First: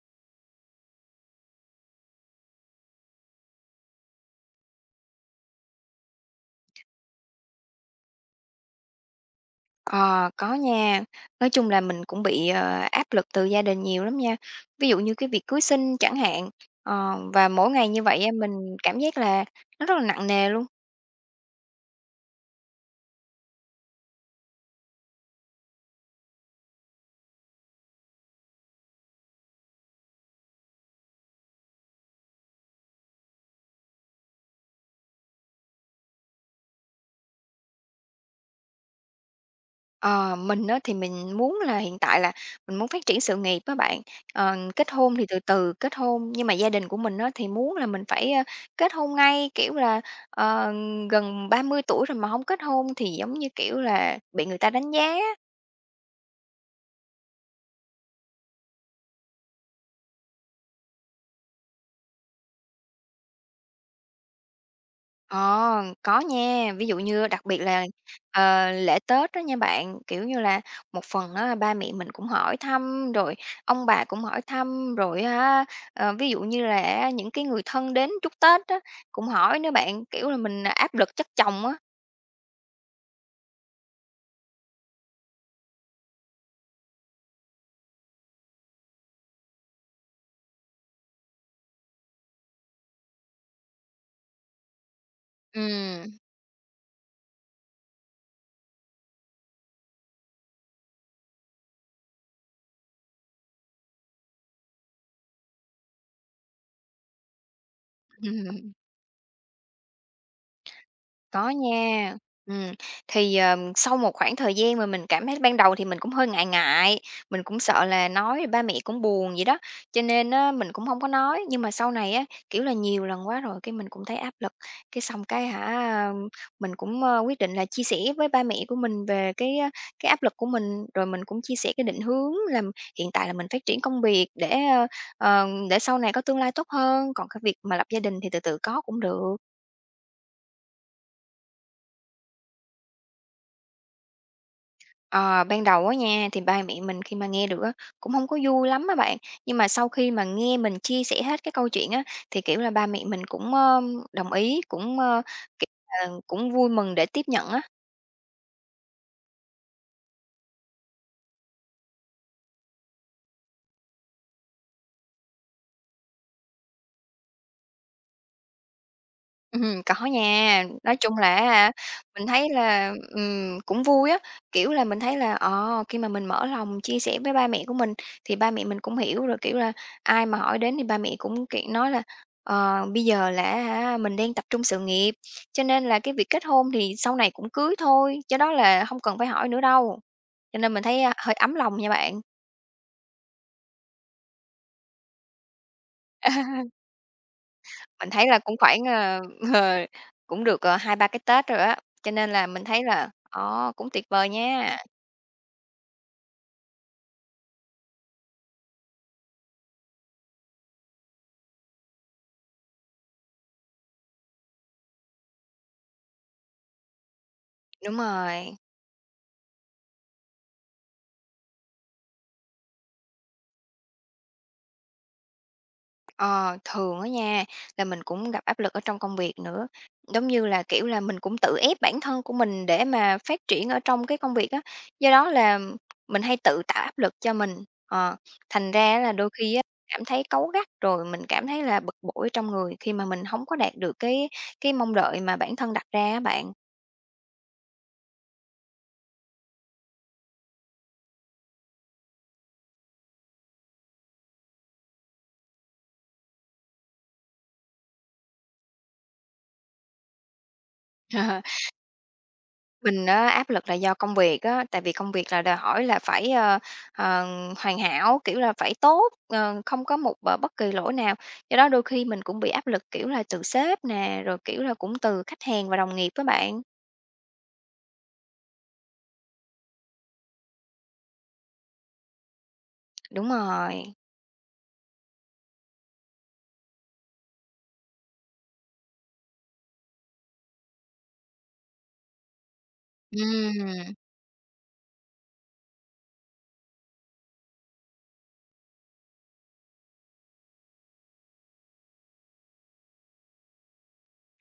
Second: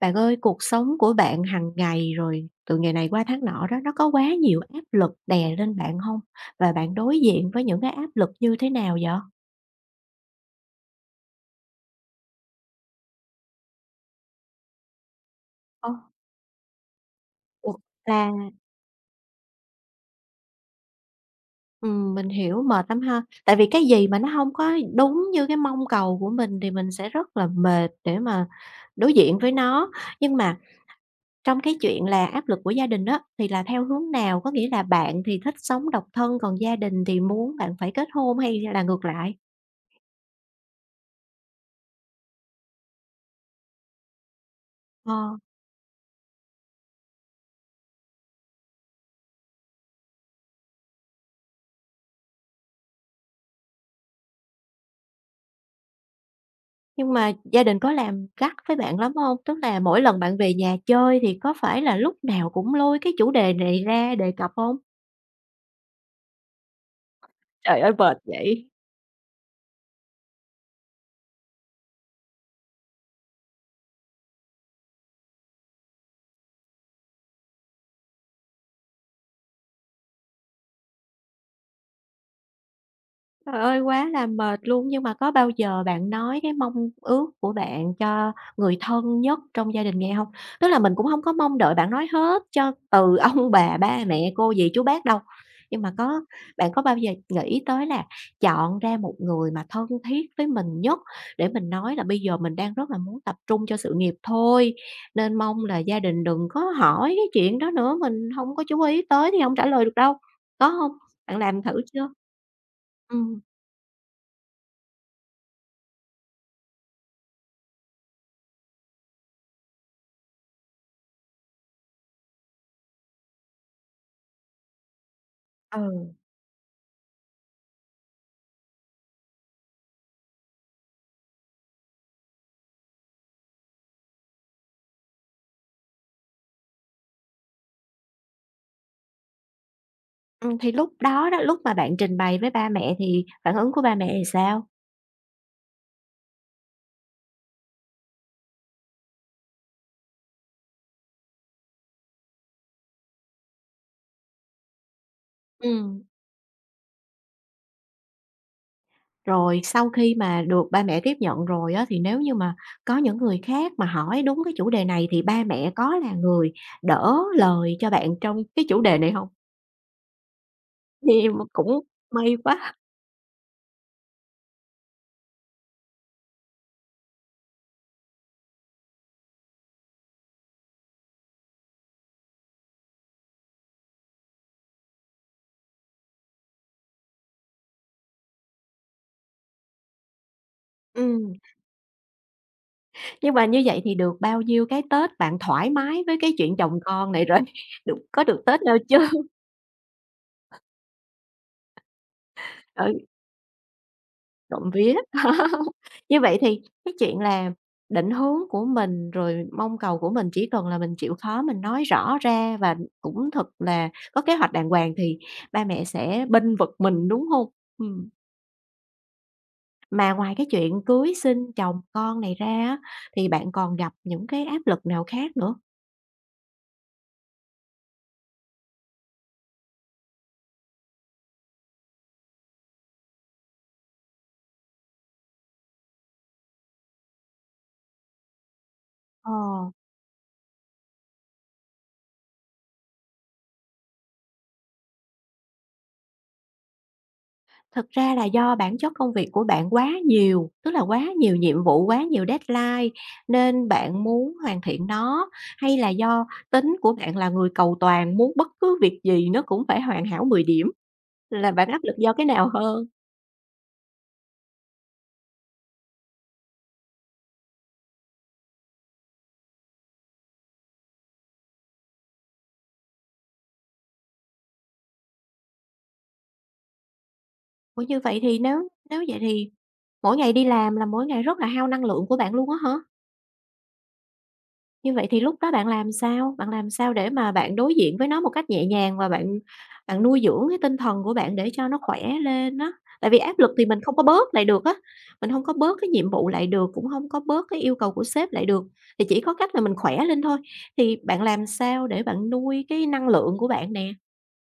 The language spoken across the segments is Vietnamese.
Bạn ơi, cuộc sống của bạn hàng ngày rồi từ ngày này qua tháng nọ đó, nó có quá nhiều áp lực đè lên bạn không? Và bạn đối diện với những cái áp lực như thế nào vậy? Ờ, có nha. Nói chung là mình cũng bị áp lực từ gia đình nhiều lắm nha. Ví dụ như cái việc cưới Ờ. xin chẳng hạn, và mỗi Ủa, ngày như là vậy á, mình cảm giác là nó rất là nặng nề luôn. Mình hiểu, mệt lắm ha. Tại vì cái gì mà nó không có đúng như cái mong cầu của mình thì mình sẽ rất là mệt để mà đối diện với nó. Nhưng mà trong cái chuyện là áp lực của gia đình á, thì là theo hướng nào? Có nghĩa là bạn thì thích sống độc thân, còn gia đình thì muốn bạn phải kết hôn hay là ngược lại? Ờ, mình á, thì mình muốn là hiện tại là mình muốn phát triển sự nghiệp các bạn, kết hôn thì Ờ. từ từ kết hôn, nhưng mà gia đình của mình á, thì muốn là mình phải kết hôn ngay, kiểu là, ờ, gần 30 tuổi rồi mà không kết hôn thì giống như, kiểu là, bị người ta đánh giá. Nhưng mà gia đình có làm gắt với bạn lắm hông? Tức là mỗi lần bạn về nhà chơi thì có phải là lúc nào cũng lôi cái chủ đề này ra đề cập hông? Ờ, có nha, ví dụ như đặc biệt Trời là, ơi, mệt vậy! Lễ Tết đó nha bạn, kiểu như là, một phần á ba mẹ mình cũng hỏi thăm, rồi ông bà cũng hỏi thăm, rồi á, ví dụ như là những cái người thân đến chúc Tết á, cũng hỏi nữa bạn, kiểu là, mình áp lực chất chồng á. Trời ơi, quá là mệt luôn! Nhưng mà có bao giờ bạn nói cái mong ước của bạn cho người thân nhất trong gia đình nghe hông? Tức là mình cũng hông có mong đợi bạn nói hết cho từ ông bà, ba mẹ, cô dì, chú bác đâu, nhưng mà Ừm. Bạn có bao giờ nghĩ tới là chọn ra một người mà thân thiết với mình nhất để mình nói là "Bây giờ mình đang rất là muốn tập trung cho sự nghiệp thôi, nên mong là gia đình đừng có hỏi cái chuyện đó nữa, mình hông có chú ý tới thì hông trả lời được đâu." Có hông? Bạn Có làm thử chưa? nha. Ừm, thì, Ừm. Sau một khoảng thời gian mà mình cảm thấy ban đầu thì mình cũng hơi ngại ngại, mình cũng sợ là nói rồi ba mẹ cũng buồn vậy đó, cho nên á mình cũng không có nói. Nhưng mà sau này á, kiểu là, nhiều lần quá rồi cái mình cũng thấy áp lực, cái xong cái hả, Ừ, mình cũng quyết định là chia sẻ với ba mẹ của mình về cái cái áp lực của mình, rồi mình cũng chia sẻ cái định hướng là hiện tại là mình phát triển công việc để để sau này có tương lai tốt hơn, còn cái việc mà lập gia đình thì từ từ có cũng được. Thì lúc đó đó, lúc mà bạn trình bày với ba mẹ thì phản ứng của ba mẹ thì sao? Ờ, Ban đầu á nha, thì ba mẹ mình khi mà nghe được á, cũng không có vui lắm á bạn. Nhưng mà sau khi mà nghe mình chia sẻ hết cái câu chuyện á, thì, kiểu là, ba mẹ mình cũng đồng ý, cũng kiểu Ừ. là, cũng vui mừng để tiếp nhận á. Rồi sau khi mà được ba mẹ tiếp nhận rồi á, thì nếu như mà có những người khác mà hỏi đúng cái chủ đề này thì ba mẹ có là người đỡ lời cho bạn trong cái chủ đề này không? Có nha. Nói chung Thì là mà á hả, cũng mình may thấy quá. là cũng vui á, kiểu là, mình thấy là khi mà mình mở lòng chia sẻ với ba mẹ của mình thì ba mẹ mình cũng hiểu, rồi, kiểu là, ai mà hỏi đến thì ba mẹ cũng, kiểu, nói là Bây giờ là hả mình đang tập trung sự nghiệp, cho nên là cái việc kết hôn thì sau này cũng cưới thôi, do đó là không cần phải hỏi nữa đâu." Cho nên mình Ừ. thấy hơi ấm lòng nha bạn. Nhưng mà như vậy thì được bao nhiêu cái Tết bạn thoải mái với cái chuyện chồng con này rồi? Được Mình có thấy là được cũng Tết đâu khoảngchưa? Ờ, cũng được 2-3 cái Tết rồi á, cho nên là mình thấy Ừ. là cũng tuyệt vời Trộm nha. vía. Như vậy thì cái chuyện là định hướng của mình, rồi mong cầu của mình chỉ cần là mình chịu khó mình nói rõ ra và cũng thật là có kế hoạch đàng hoàng thì ba mẹ sẽ bênh vực mình, đúng không? Đúng Ừm, rồi, mà ngoài cái chuyện cưới, xin, chồng, con này ra á, thì bạn còn gặp những cái áp lực nào khác nữa? ờ, thường á nha, là mình cũng gặp áp lực ở trong công việc nữa, giống như là, kiểu là, mình cũng tự ép bản thân của mình để mà phát triển ở trong cái công việc á, do đó là mình hay tự tạo áp lực cho mình, ờ, thành ra là đôi Ờ. khi á cảm thấy cáu gắt, rồi mình cảm thấy là bực bội ở trong người khi mà mình không có đạt được cái mong đợi mà bản thân đặt ra á bạn. Thực ra là do bản chất công việc của bạn quá nhiều, tức là quá nhiều nhiệm vụ, quá nhiều deadline nên bạn muốn hoàn thiện nó, hay là do tính của bạn là người cầu toàn, muốn bất cứ việc gì nó cũng phải hoàn hảo 10 điểm, là bạn áp lực do cái nào hơn? Mình á, áp lực là do công việc á, tại vì công việc là đòi hỏi là phảiờ, hoàn hảo, kiểu là, phải tốt không có một bất kỳ lỗi nào. Do đó đôi khi mình cũng bị áp lực, kiểu là, từ sếp nè, rồi, kiểu là, cũng từ khách hàng và đồng nghiệp á bạn. Ủa, như vậy thì nếu nếu vậy thì mỗi ngày đi làm là mỗi ngày rất là hao năng lượng của bạn luôn á hả? Đúng rồi. Như vậy thì lúc đó bạn làm sao? Bạn làm sao để mà bạn đối diện với nó một cách nhẹ nhàng và bạn bạn nuôi dưỡng cái tinh thần của bạn để cho nó khỏe lên á? Tại vì áp lực thì mình không Ừm. có bớt lại được á, mình không có bớt cái nhiệm vụ lại được, cũng không có bớt cái yêu cầu của sếp lại được, thì chỉ có cách là mình khỏe lên thôi. Thì bạn làm sao để bạn nuôi cái năng lượng của bạn nè?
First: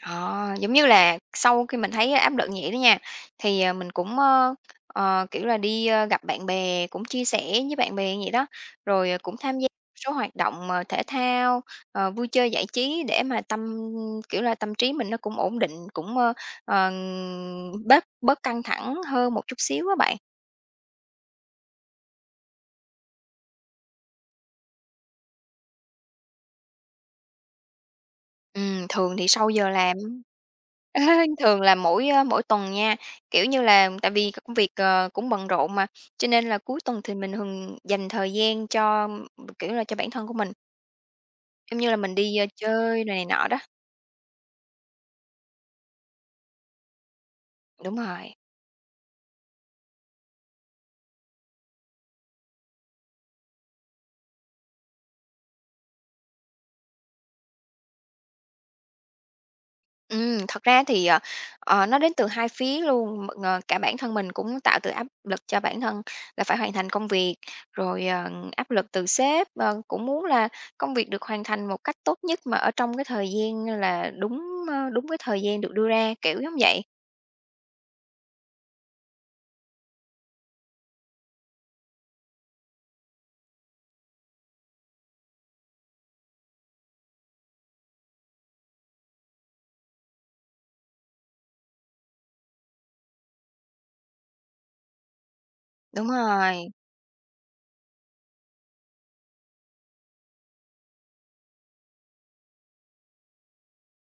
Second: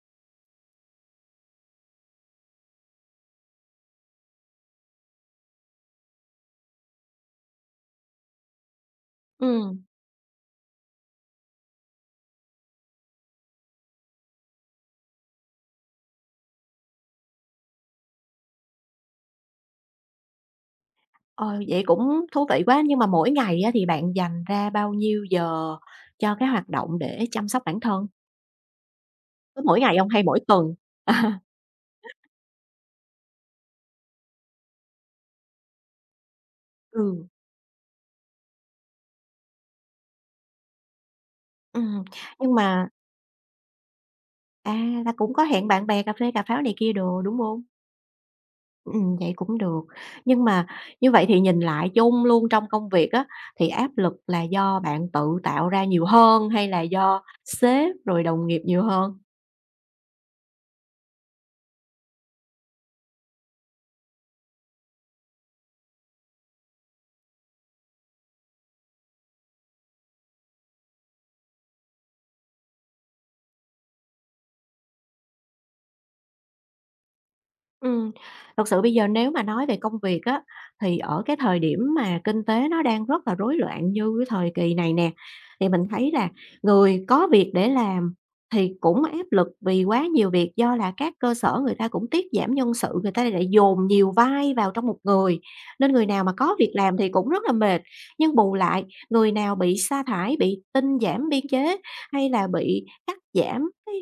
Ờ, Giống như là sau khi mình thấy áp lực nhẹ đó nha, thì mình cũng kiểu là, đi gặp bạn bè, cũng chia sẻ với bạn bè vậy đó, rồi cũng tham gia Ừ một số hoạt động thể thao vui chơi giải trí để mà kiểu là, tâm trí mình nó cũng ổn định, cũngờ, bớt bớt căng thẳng hơn một chút xíu á bạn. ờ, vậy cũng thú vị quá, nhưng mà mỗi ngày á thì bạn dành ra bao nhiêu giờ cho cái hoạt động để chăm sóc bản thân? Thường thì sau Có giờ mỗi ngày làm hông hay mỗi tuần? Thường là mỗi mỗi tuần nha, kiểu như là, tại vì công việc cũng bận rộn mà, cho nên là cuối tuần thì Ừ. mình thường dành thời gian cho, kiểu là, cho bản thân của mình, giống như là Ừm, mình đi nhưng mà, chơi đồ này nọ đó. à, là cũng có hẹn bạn bè cà phê cà pháo này kia đồ, đúng hông? Đúng rồi. Vậy cũng được. Nhưng mà như vậy thì nhìn lại chung luôn trong công việc á, thì áp lực là do bạn tự tạo ra nhiều hơn hay là do sếp rồi đồng nghiệp nhiều hơn? Ừ thật ra thì nó đến từ hai phía luôn cả bản thân mình cũng tạo từ áp lực cho bản thân là phải hoàn thành công việc, rồi áp lực từ sếp cũng muốn là công việc được hoàn thành một cách tốt nhất mà ở trong cái thời gian là đúng đúng cái thời gian được đưa ra, kiểu giống vậy. Ừm, thật sự bây giờ nếu mà nói về công việc á, thì ở cái thời điểm mà kinh tế nó đang rất là rối loạn như cái thời kỳ này nè, thì mình thấy là người có việc để làm thì cũng áp lực vì quá nhiều việc, do là các cơ sở người ta cũng tiết giảm nhân sự, người ta lại dồn nhiều vai vào trong một người, nên người Đúng nào mà có rồi. việc làm thì cũng rất là mệt. Nhưng bù lại, người nào bị sa thải, bị tinh giảm biên chế hay là bị cắt giảm cái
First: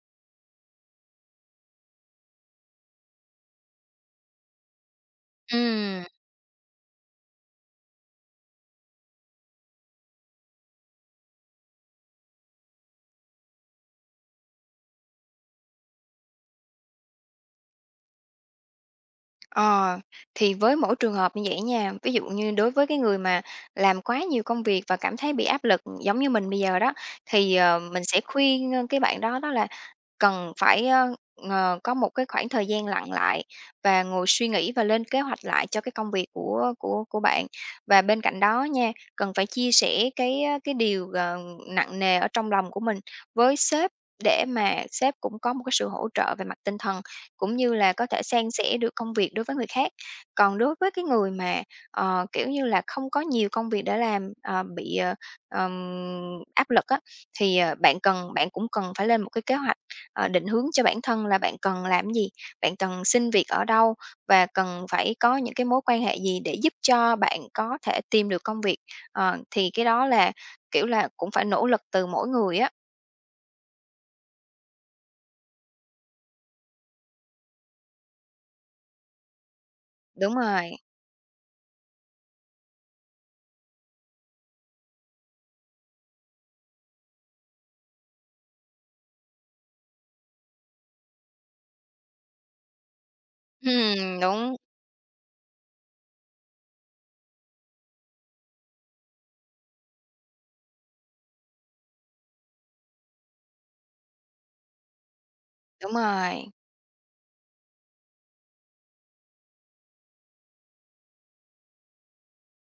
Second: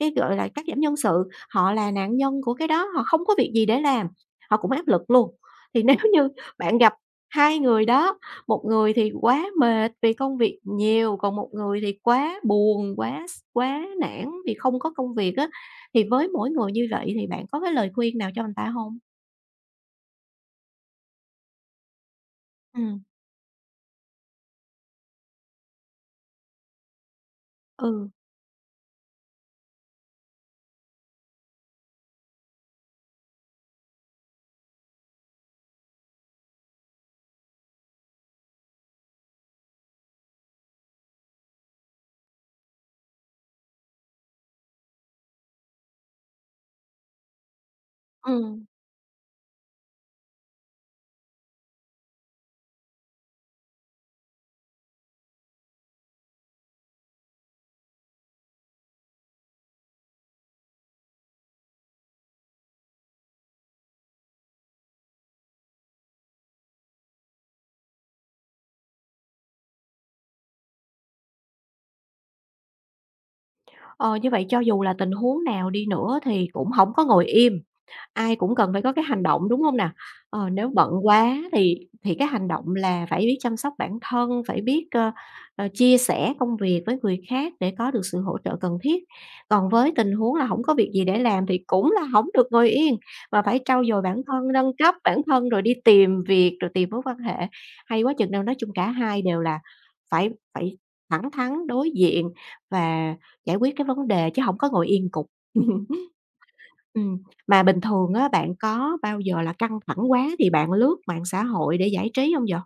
gọi là, cắt giảm nhân sự. Họ là nạn nhân của cái đó, họ không có việc gì để làm, họ cũng áp lực luôn. Thì nếu Ừm. như bạn gặp hai người đó, một người thì quá mệt vì công việc nhiều, còn một người thì quá buồn, quá quá nản vì không có công việc á, thì với mỗi người như vậy thì bạn có cái lời khuyên nào cho người ta không? Ờ, thì với mỗi trường hợp như vậy nha, ví dụ như đối Ừ. với cái người mà làm quá nhiều công việc và cảm thấy bị áp lực giống như mình bây giờ đó, thì mình Ừ. sẽ khuyên cái bạn đó đó là cần phải có một cái khoảng thời gian lặng lại và ngồi suy nghĩ và lên kế hoạch lại cho cái công việc của bạn. Và bên cạnh đó nha, cần phải chia sẻ cái điều nặng nề ở trong lòng của mình với sếp để mà sếp cũng có một cái sự hỗ trợ về mặt tinh thần, cũng như là có thể san Ừm. sẻ được công việc đối với người khác. Còn đối với cái người mà kiểu như là, không có nhiều công việc để làm bị áp lực á, thì bạn cũng cần phải lên một cái kế hoạch định hướng cho bản thân là bạn cần làm gì, bạn cần xin việc ở đâu và cần phải có những cái mối quan hệ gì để giúp cho bạn có thể tìm được công việc. Thì cái đó là, kiểu là, cũng phải nỗ lực từ mỗi người á. Ờ, như vậy cho dù là tình huống nào đi nữa thì cũng không có ngồi im. Ai cũng cần phải có cái hành động, đúng không nè? Đúng Nếu rồi. bận quá thì cái hành động là phải biết chăm sóc bản thân, phải biết, chia sẻ công việc với người khác để có được sự hỗ trợ cần thiết. Còn với tình huống là không có việc gì để làm thì cũng là không được ngồi yên, và phải trau dồi bản thân, Đúng, nâng cấp bản thân rồi đi tìm việc, rồi tìm mối quan hệ. Hay quá chừng đâu, nói chung cả hai đều là phải phải thẳng thắn đối diện và giải quyết cái vấn đề chứ không có ngồi yên cục. đúng rồi. Ừm, mà bình thường á, bạn có bao giờ là căng thẳng quá thì bạn lướt mạng xã hội để giải trí không vậy?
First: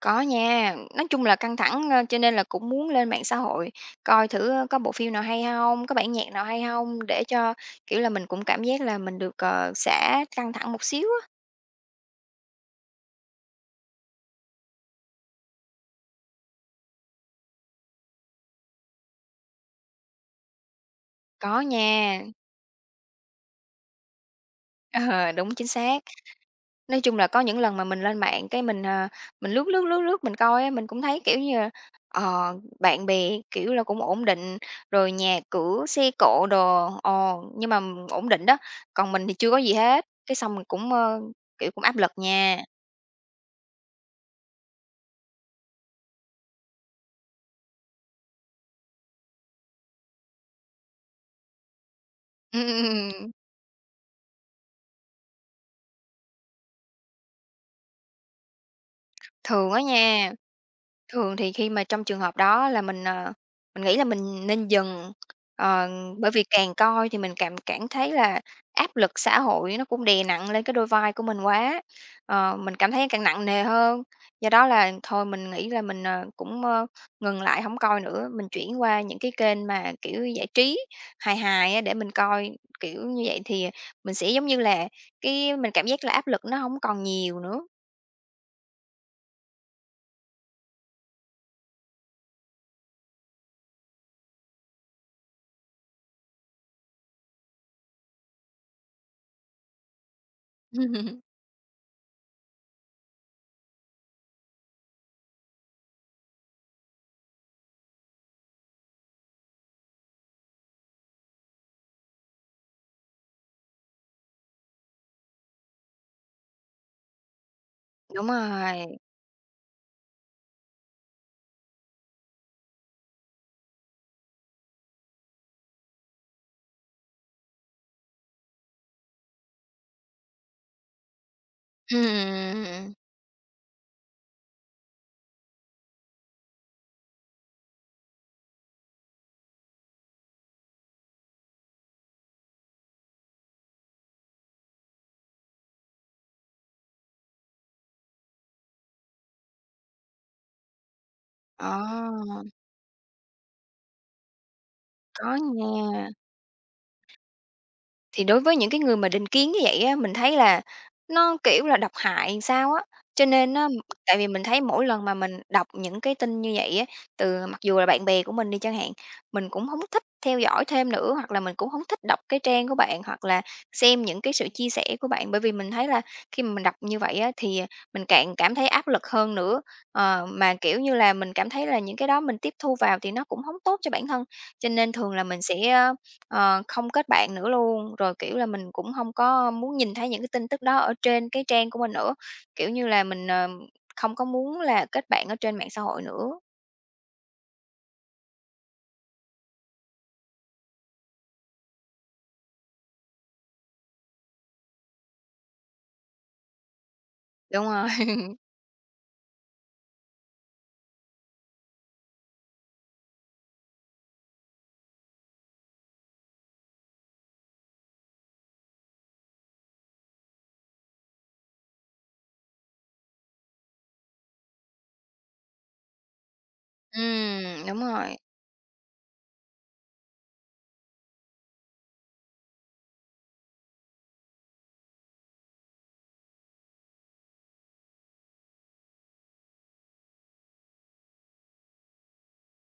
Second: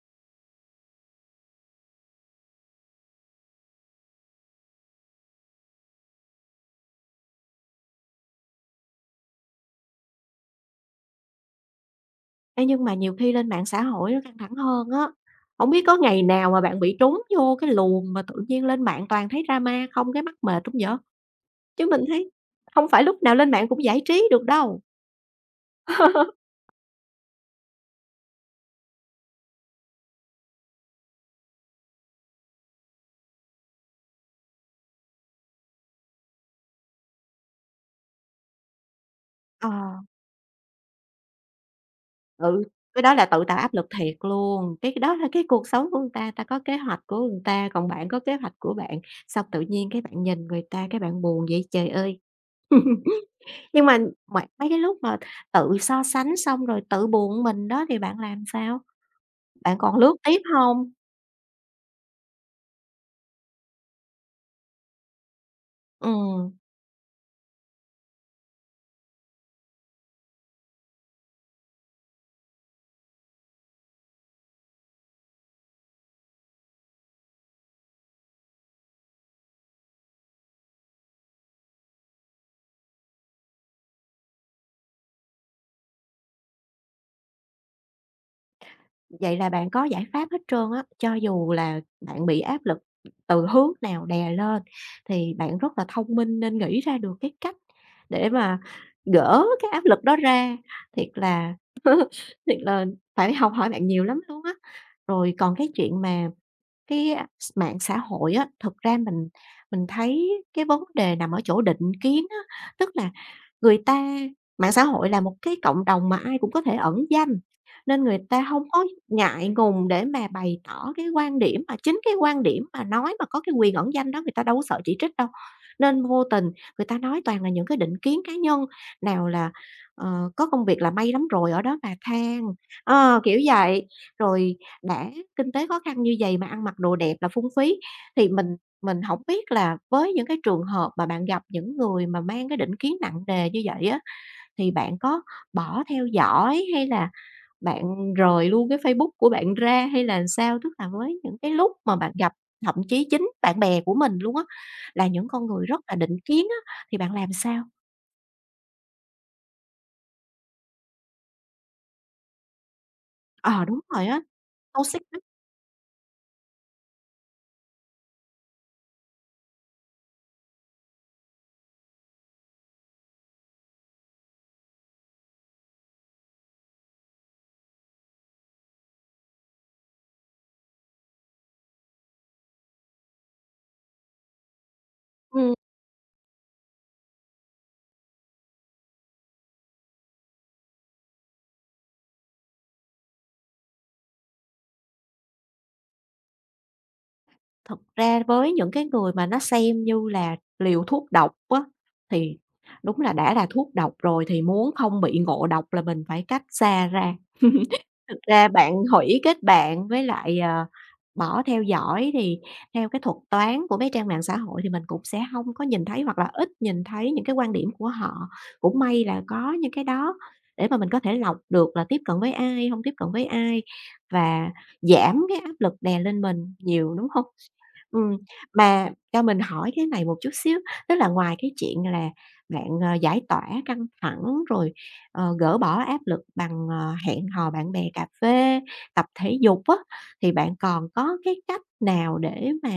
Có nha, nói chung là căng thẳng cho nên là cũng muốn lên mạng xã hội coi thử có bộ phim nào hay không, có bản nhạc nào hay không để cho, kiểu là, mình cũng cảm giác là mình được xả căng thẳng một xíu á. Ê, nhưng mà nhiều khi lên mạng xã hội nó căng thẳng hơn á, không biết có ngày nào mà bạn bị trúng vô cái luồng mà tự nhiên lên mạng toàn thấy drama không cái mắc mệt hông vậy? Có Chứ mình nha, thấy không phải lúc nào lên mạng cũng giải trí được đâu. ờ, đúng, chính xác. Nói chung là có những lần mà mình lên mạng cái mình lướt, lướt, lướt, lướt mình coi á, mình cũng thấy, kiểu như là, ờ, bạn bè, kiểu là, cũng ổn định, rồi nhà cửa, xe cộ đồ nhưng mà ổn định đó, còn mình thì chưa có Ờ, gì hết, cái xong mình cũng kiểu, cũng áp lực nha. ừ, cái đó là tự tạo áp lực thiệt luôn, cái đó là cái cuộc sống của người ta, ta có kế hoạch của người ta, còn bạn có kế hoạch của bạn, xong tự nhiên cái bạn nhìn người ta cái bạn buồn vậy trời ơi. Ừm, ừm, ừm, Nhưng mà mấy mấy cái lúc mà tự so sánh xong rồi tự buồn mình đó thì bạn làm sao? thường Bạn á còn lướt nha. tiếp hông? Thường thì khi mà trong trường hợp đó là mình nghĩ là mình nên dừng, ờ, bởi vì Ừm, càng coi thì mình cảm cảm thấy là áp lực xã hội nó cũng đè nặng lên cái đôi vai của mình quá mình cảm thấy càng nặng nề hơn. Do đó là thôi mình nghĩ là mình cũng ngừng lại không coi nữa, mình chuyển qua những cái kênh mà, kiểu, giải trí, hài hài á để mình coi. Kiểu như vậy thì mình sẽ giống như là cái mình cảm giác là áp lực nó không còn nhiều nữa. vậy là bạn có giải pháp hết trơn á, cho dù là bạn bị áp lực từ hướng nào đè lên thì bạn rất là thông minh nên nghĩ ra được cái cách để mà gỡ cái áp lực đó ra. Thiệt là thiệt là phải học hỏi bạn nhiều lắm luôn á. Rồi còn cái chuyện mà Cái mạng xã hội á, thực ra mình thấy cái vấn đề nằm ở chỗ định kiến á, tức là người ta mạng xã hội là một cái cộng đồng mà ai cũng có thể ẩn danh, nên người Đúng ta không có rồi, ngại ngùng để mà bày tỏ cái quan điểm, mà chính cái quan điểm mà nói mà có cái quyền ẩn danh đó người ta đâu có sợ chỉ trích đâu. Nên vô tình người ta nói toàn là những cái định kiến cá nhân, nào là, có công việc là may lắm rồi, ở đó mà than, ừm. Kiểu vậy. Rồi đã kinh tế khó khăn như vậy mà ăn mặc đồ đẹp là phung phí. Thì mình hổng biết là với những cái trường hợp mà bạn gặp những người mà mang cái định kiến nặng nề như vậy á, thì bạn có bỏ theo dõi hay là bạn rời luôn cái Facebook của bạn ra hay là sao? Tức là với những cái lúc mà bạn gặp, Ờ, thậm chí chính bạn bè của mình luôn á, là những có con người rất là nha. định kiến á, thì bạn làm sao? Thì đối với những cái người mà định kiến như vậy á, mình thấy là nó, kiểu là, độc hại sao á. Cho nên Ờ, á đúng rồi tại á, vì mình thấy mỗi toxic lần mà á. mình đọc những cái tin như vậy á, từ mặc dù là bạn bè của mình đi chẳng hạn, mình cũng không thích theo dõi thêm nữa, hoặc là mình cũng không thích đọc cái trang của bạn, hoặc là xem những cái sự chia sẻ của bạn. Bởi vì mình thấy là khi mà mình đọc như vậy á, thì mình càng cảm thấy áp lực hơn nữa. Mà, kiểu như là, mình cảm thấy là những cái đó mình tiếp thu vào thì nó cũng không tốt cho bản thân. Cho nên thường là mình Ừm. sẽ không kết bạn nữa luôn, rồi, kiểu là, mình cũng không có muốn nhìn thấy những cái tin tức đó ở trên cái trang của mình nữa, kiểu như là, mình không có muốn là kết bạn ở trên mạng xã hội nữa. Thật ra với những cái người mà nó xem như là liều thuốc độc á, thì đúng là đã là thuốc độc rồi thì muốn không bị ngộ độc là mình phải cách xa ra. Đúng rồi, Thực ra bạn hủy kết bạn với lại, bỏ theo dõi thì theo cái thuật toán của mấy trang mạng xã hội thì mình cũng sẽ không có nhìn thấy hoặc là ít nhìn thấy những cái quan điểm của họ. Cũng may là có những cái đó để mà mình có thể lọc được là tiếp cận với ai, không tiếp cận với ai và giảm cái áp lực đè lên mình nhiều, đúng không? Đúng Ừm, rồi, mà cho mình hỏi cái này một chút xíu, tức là ngoài cái chuyện là bạn, giải tỏa căng thẳng rồi gỡ bỏ áp lực bằng, hẹn hò bạn bè cà phê, tập thể dục á, thì bạn còn có cái cách nào để mà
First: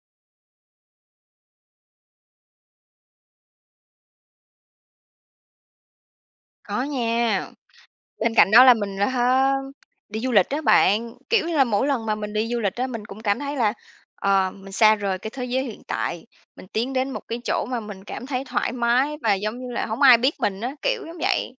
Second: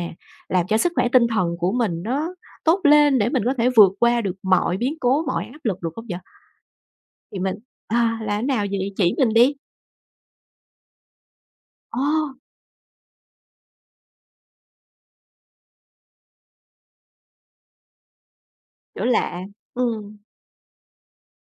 làm cho sức khỏe tinh thần của mình nó tốt lên để mình có thể vượt qua được mọi biến cố, mọi áp lực được không vậy? có Thì nha. mình Bên là cạnh đó nào là vậy? mình là Chỉ mình đi. ha đi du lịch đó bạn, kiểu như là, mỗi Ồ, lần mà mình đi du lịch đó mình cũng cảm thấy là mình xa rời cái thế giới hiện tại, mình tiến đến một cái chỗ mà mình cảm thấy thoải chỗ mái và lạ. giống như là không Ừm, ai biết mình á, kiểu giống vậy.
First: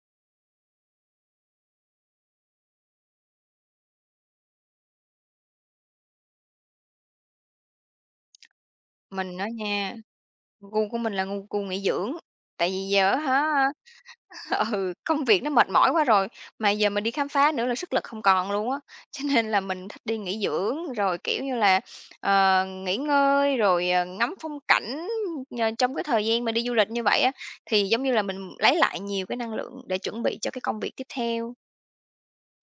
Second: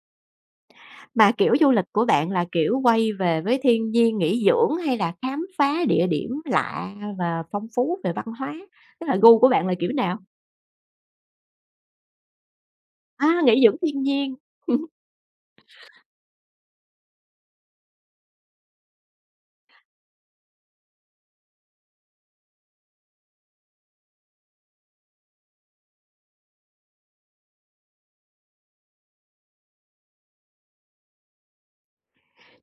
mà kiểu du lịch của bạn là kiểu quay về với thiên nhiên nghỉ dưỡng hay là khám phá địa điểm lạ và phong phú về văn hóa? Tức là gu Mình đó của bạn là kiểu nha. nào? Gu của mình là gu nghỉ dưỡng, tại vì giờ á À, nghỉ hả dưỡng thiên nhiên. ừ, công việc nó mệt mỏi quá rồi, mà giờ mình đi khám phá nữa là sức lực không còn luôn á. Cho nên là mình thích đi nghỉ dưỡng, rồi, kiểu như là nghỉ ngơi, rồi ngắm phong cảnh trong cái thời gian mà đi du lịch như vậy á, thì giống như là mình lấy lại nhiều cái năng lượng để chuẩn bị cho cái công việc tiếp theo.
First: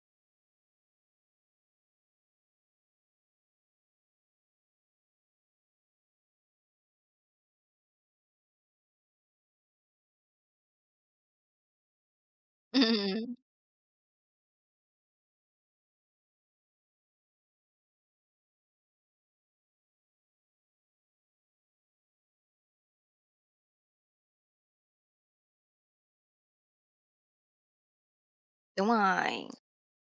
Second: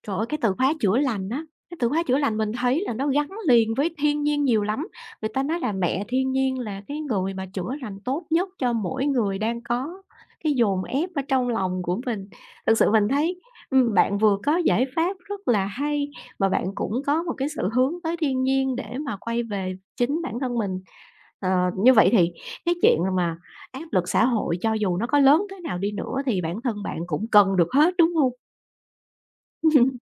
Trời ơi, cái từ khóa chữa lành á, cái từ khóa chữa lành mình thấy là nó gắn liền với thiên nhiên nhiều lắm. Người ta nói là mẹ thiên nhiên là cái người mà chữa lành tốt nhất cho mỗi người đang có cái dồn ép ở trong lòng của mình. Thực sự mình ừm. thấy, bạn vừa có giải pháp rất là hay, mà bạn cũng có một cái sự hướng tới thiên nhiên để mà quay về chính bản thân mình. Ờ, như vậy thì cái chuyện mà áp lực xã hội cho dù nó có lớn thế nào đi nữa thì bản thân bạn cũng cần được hết, đúng không? Đúng rồi,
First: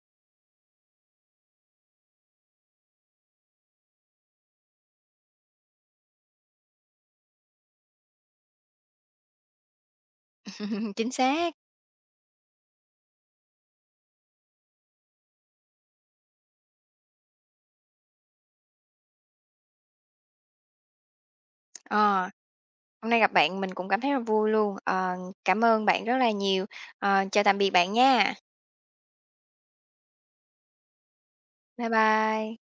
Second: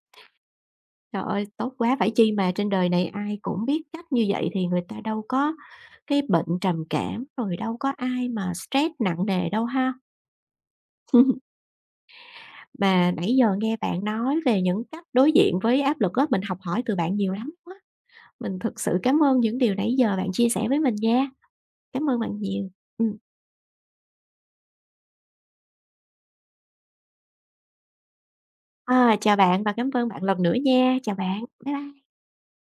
Trời ơi, tốt quá! Phải chi mà trên đời này ai cũng biết cách như vậy thì người ta đâu có cái bệnh trầm cảm, rồi đâu có ai mà stress nặng nề đâu ha. chính xác. Mà nãy giờ nghe bạn nói về những cách đối diện với áp lực á, mình học hỏi từ bạn nhiều lắm á. Mình thực sự cảm ơn những điều nãy giờ bạn chia sẻ với mình nha. Cảm ơn Ờ, bạn nhiều. Hôm Ừm. nay gặp bạn mình cũng cảm thấy rất là vui luôn. Ờ, Cảm ơn bạn rất là nhiều. Chào tạm biệt bạn nha. À, chào bạn và cảm ơn bạn lần nữa nha. Chào bạn. Bye Bye bye. bye.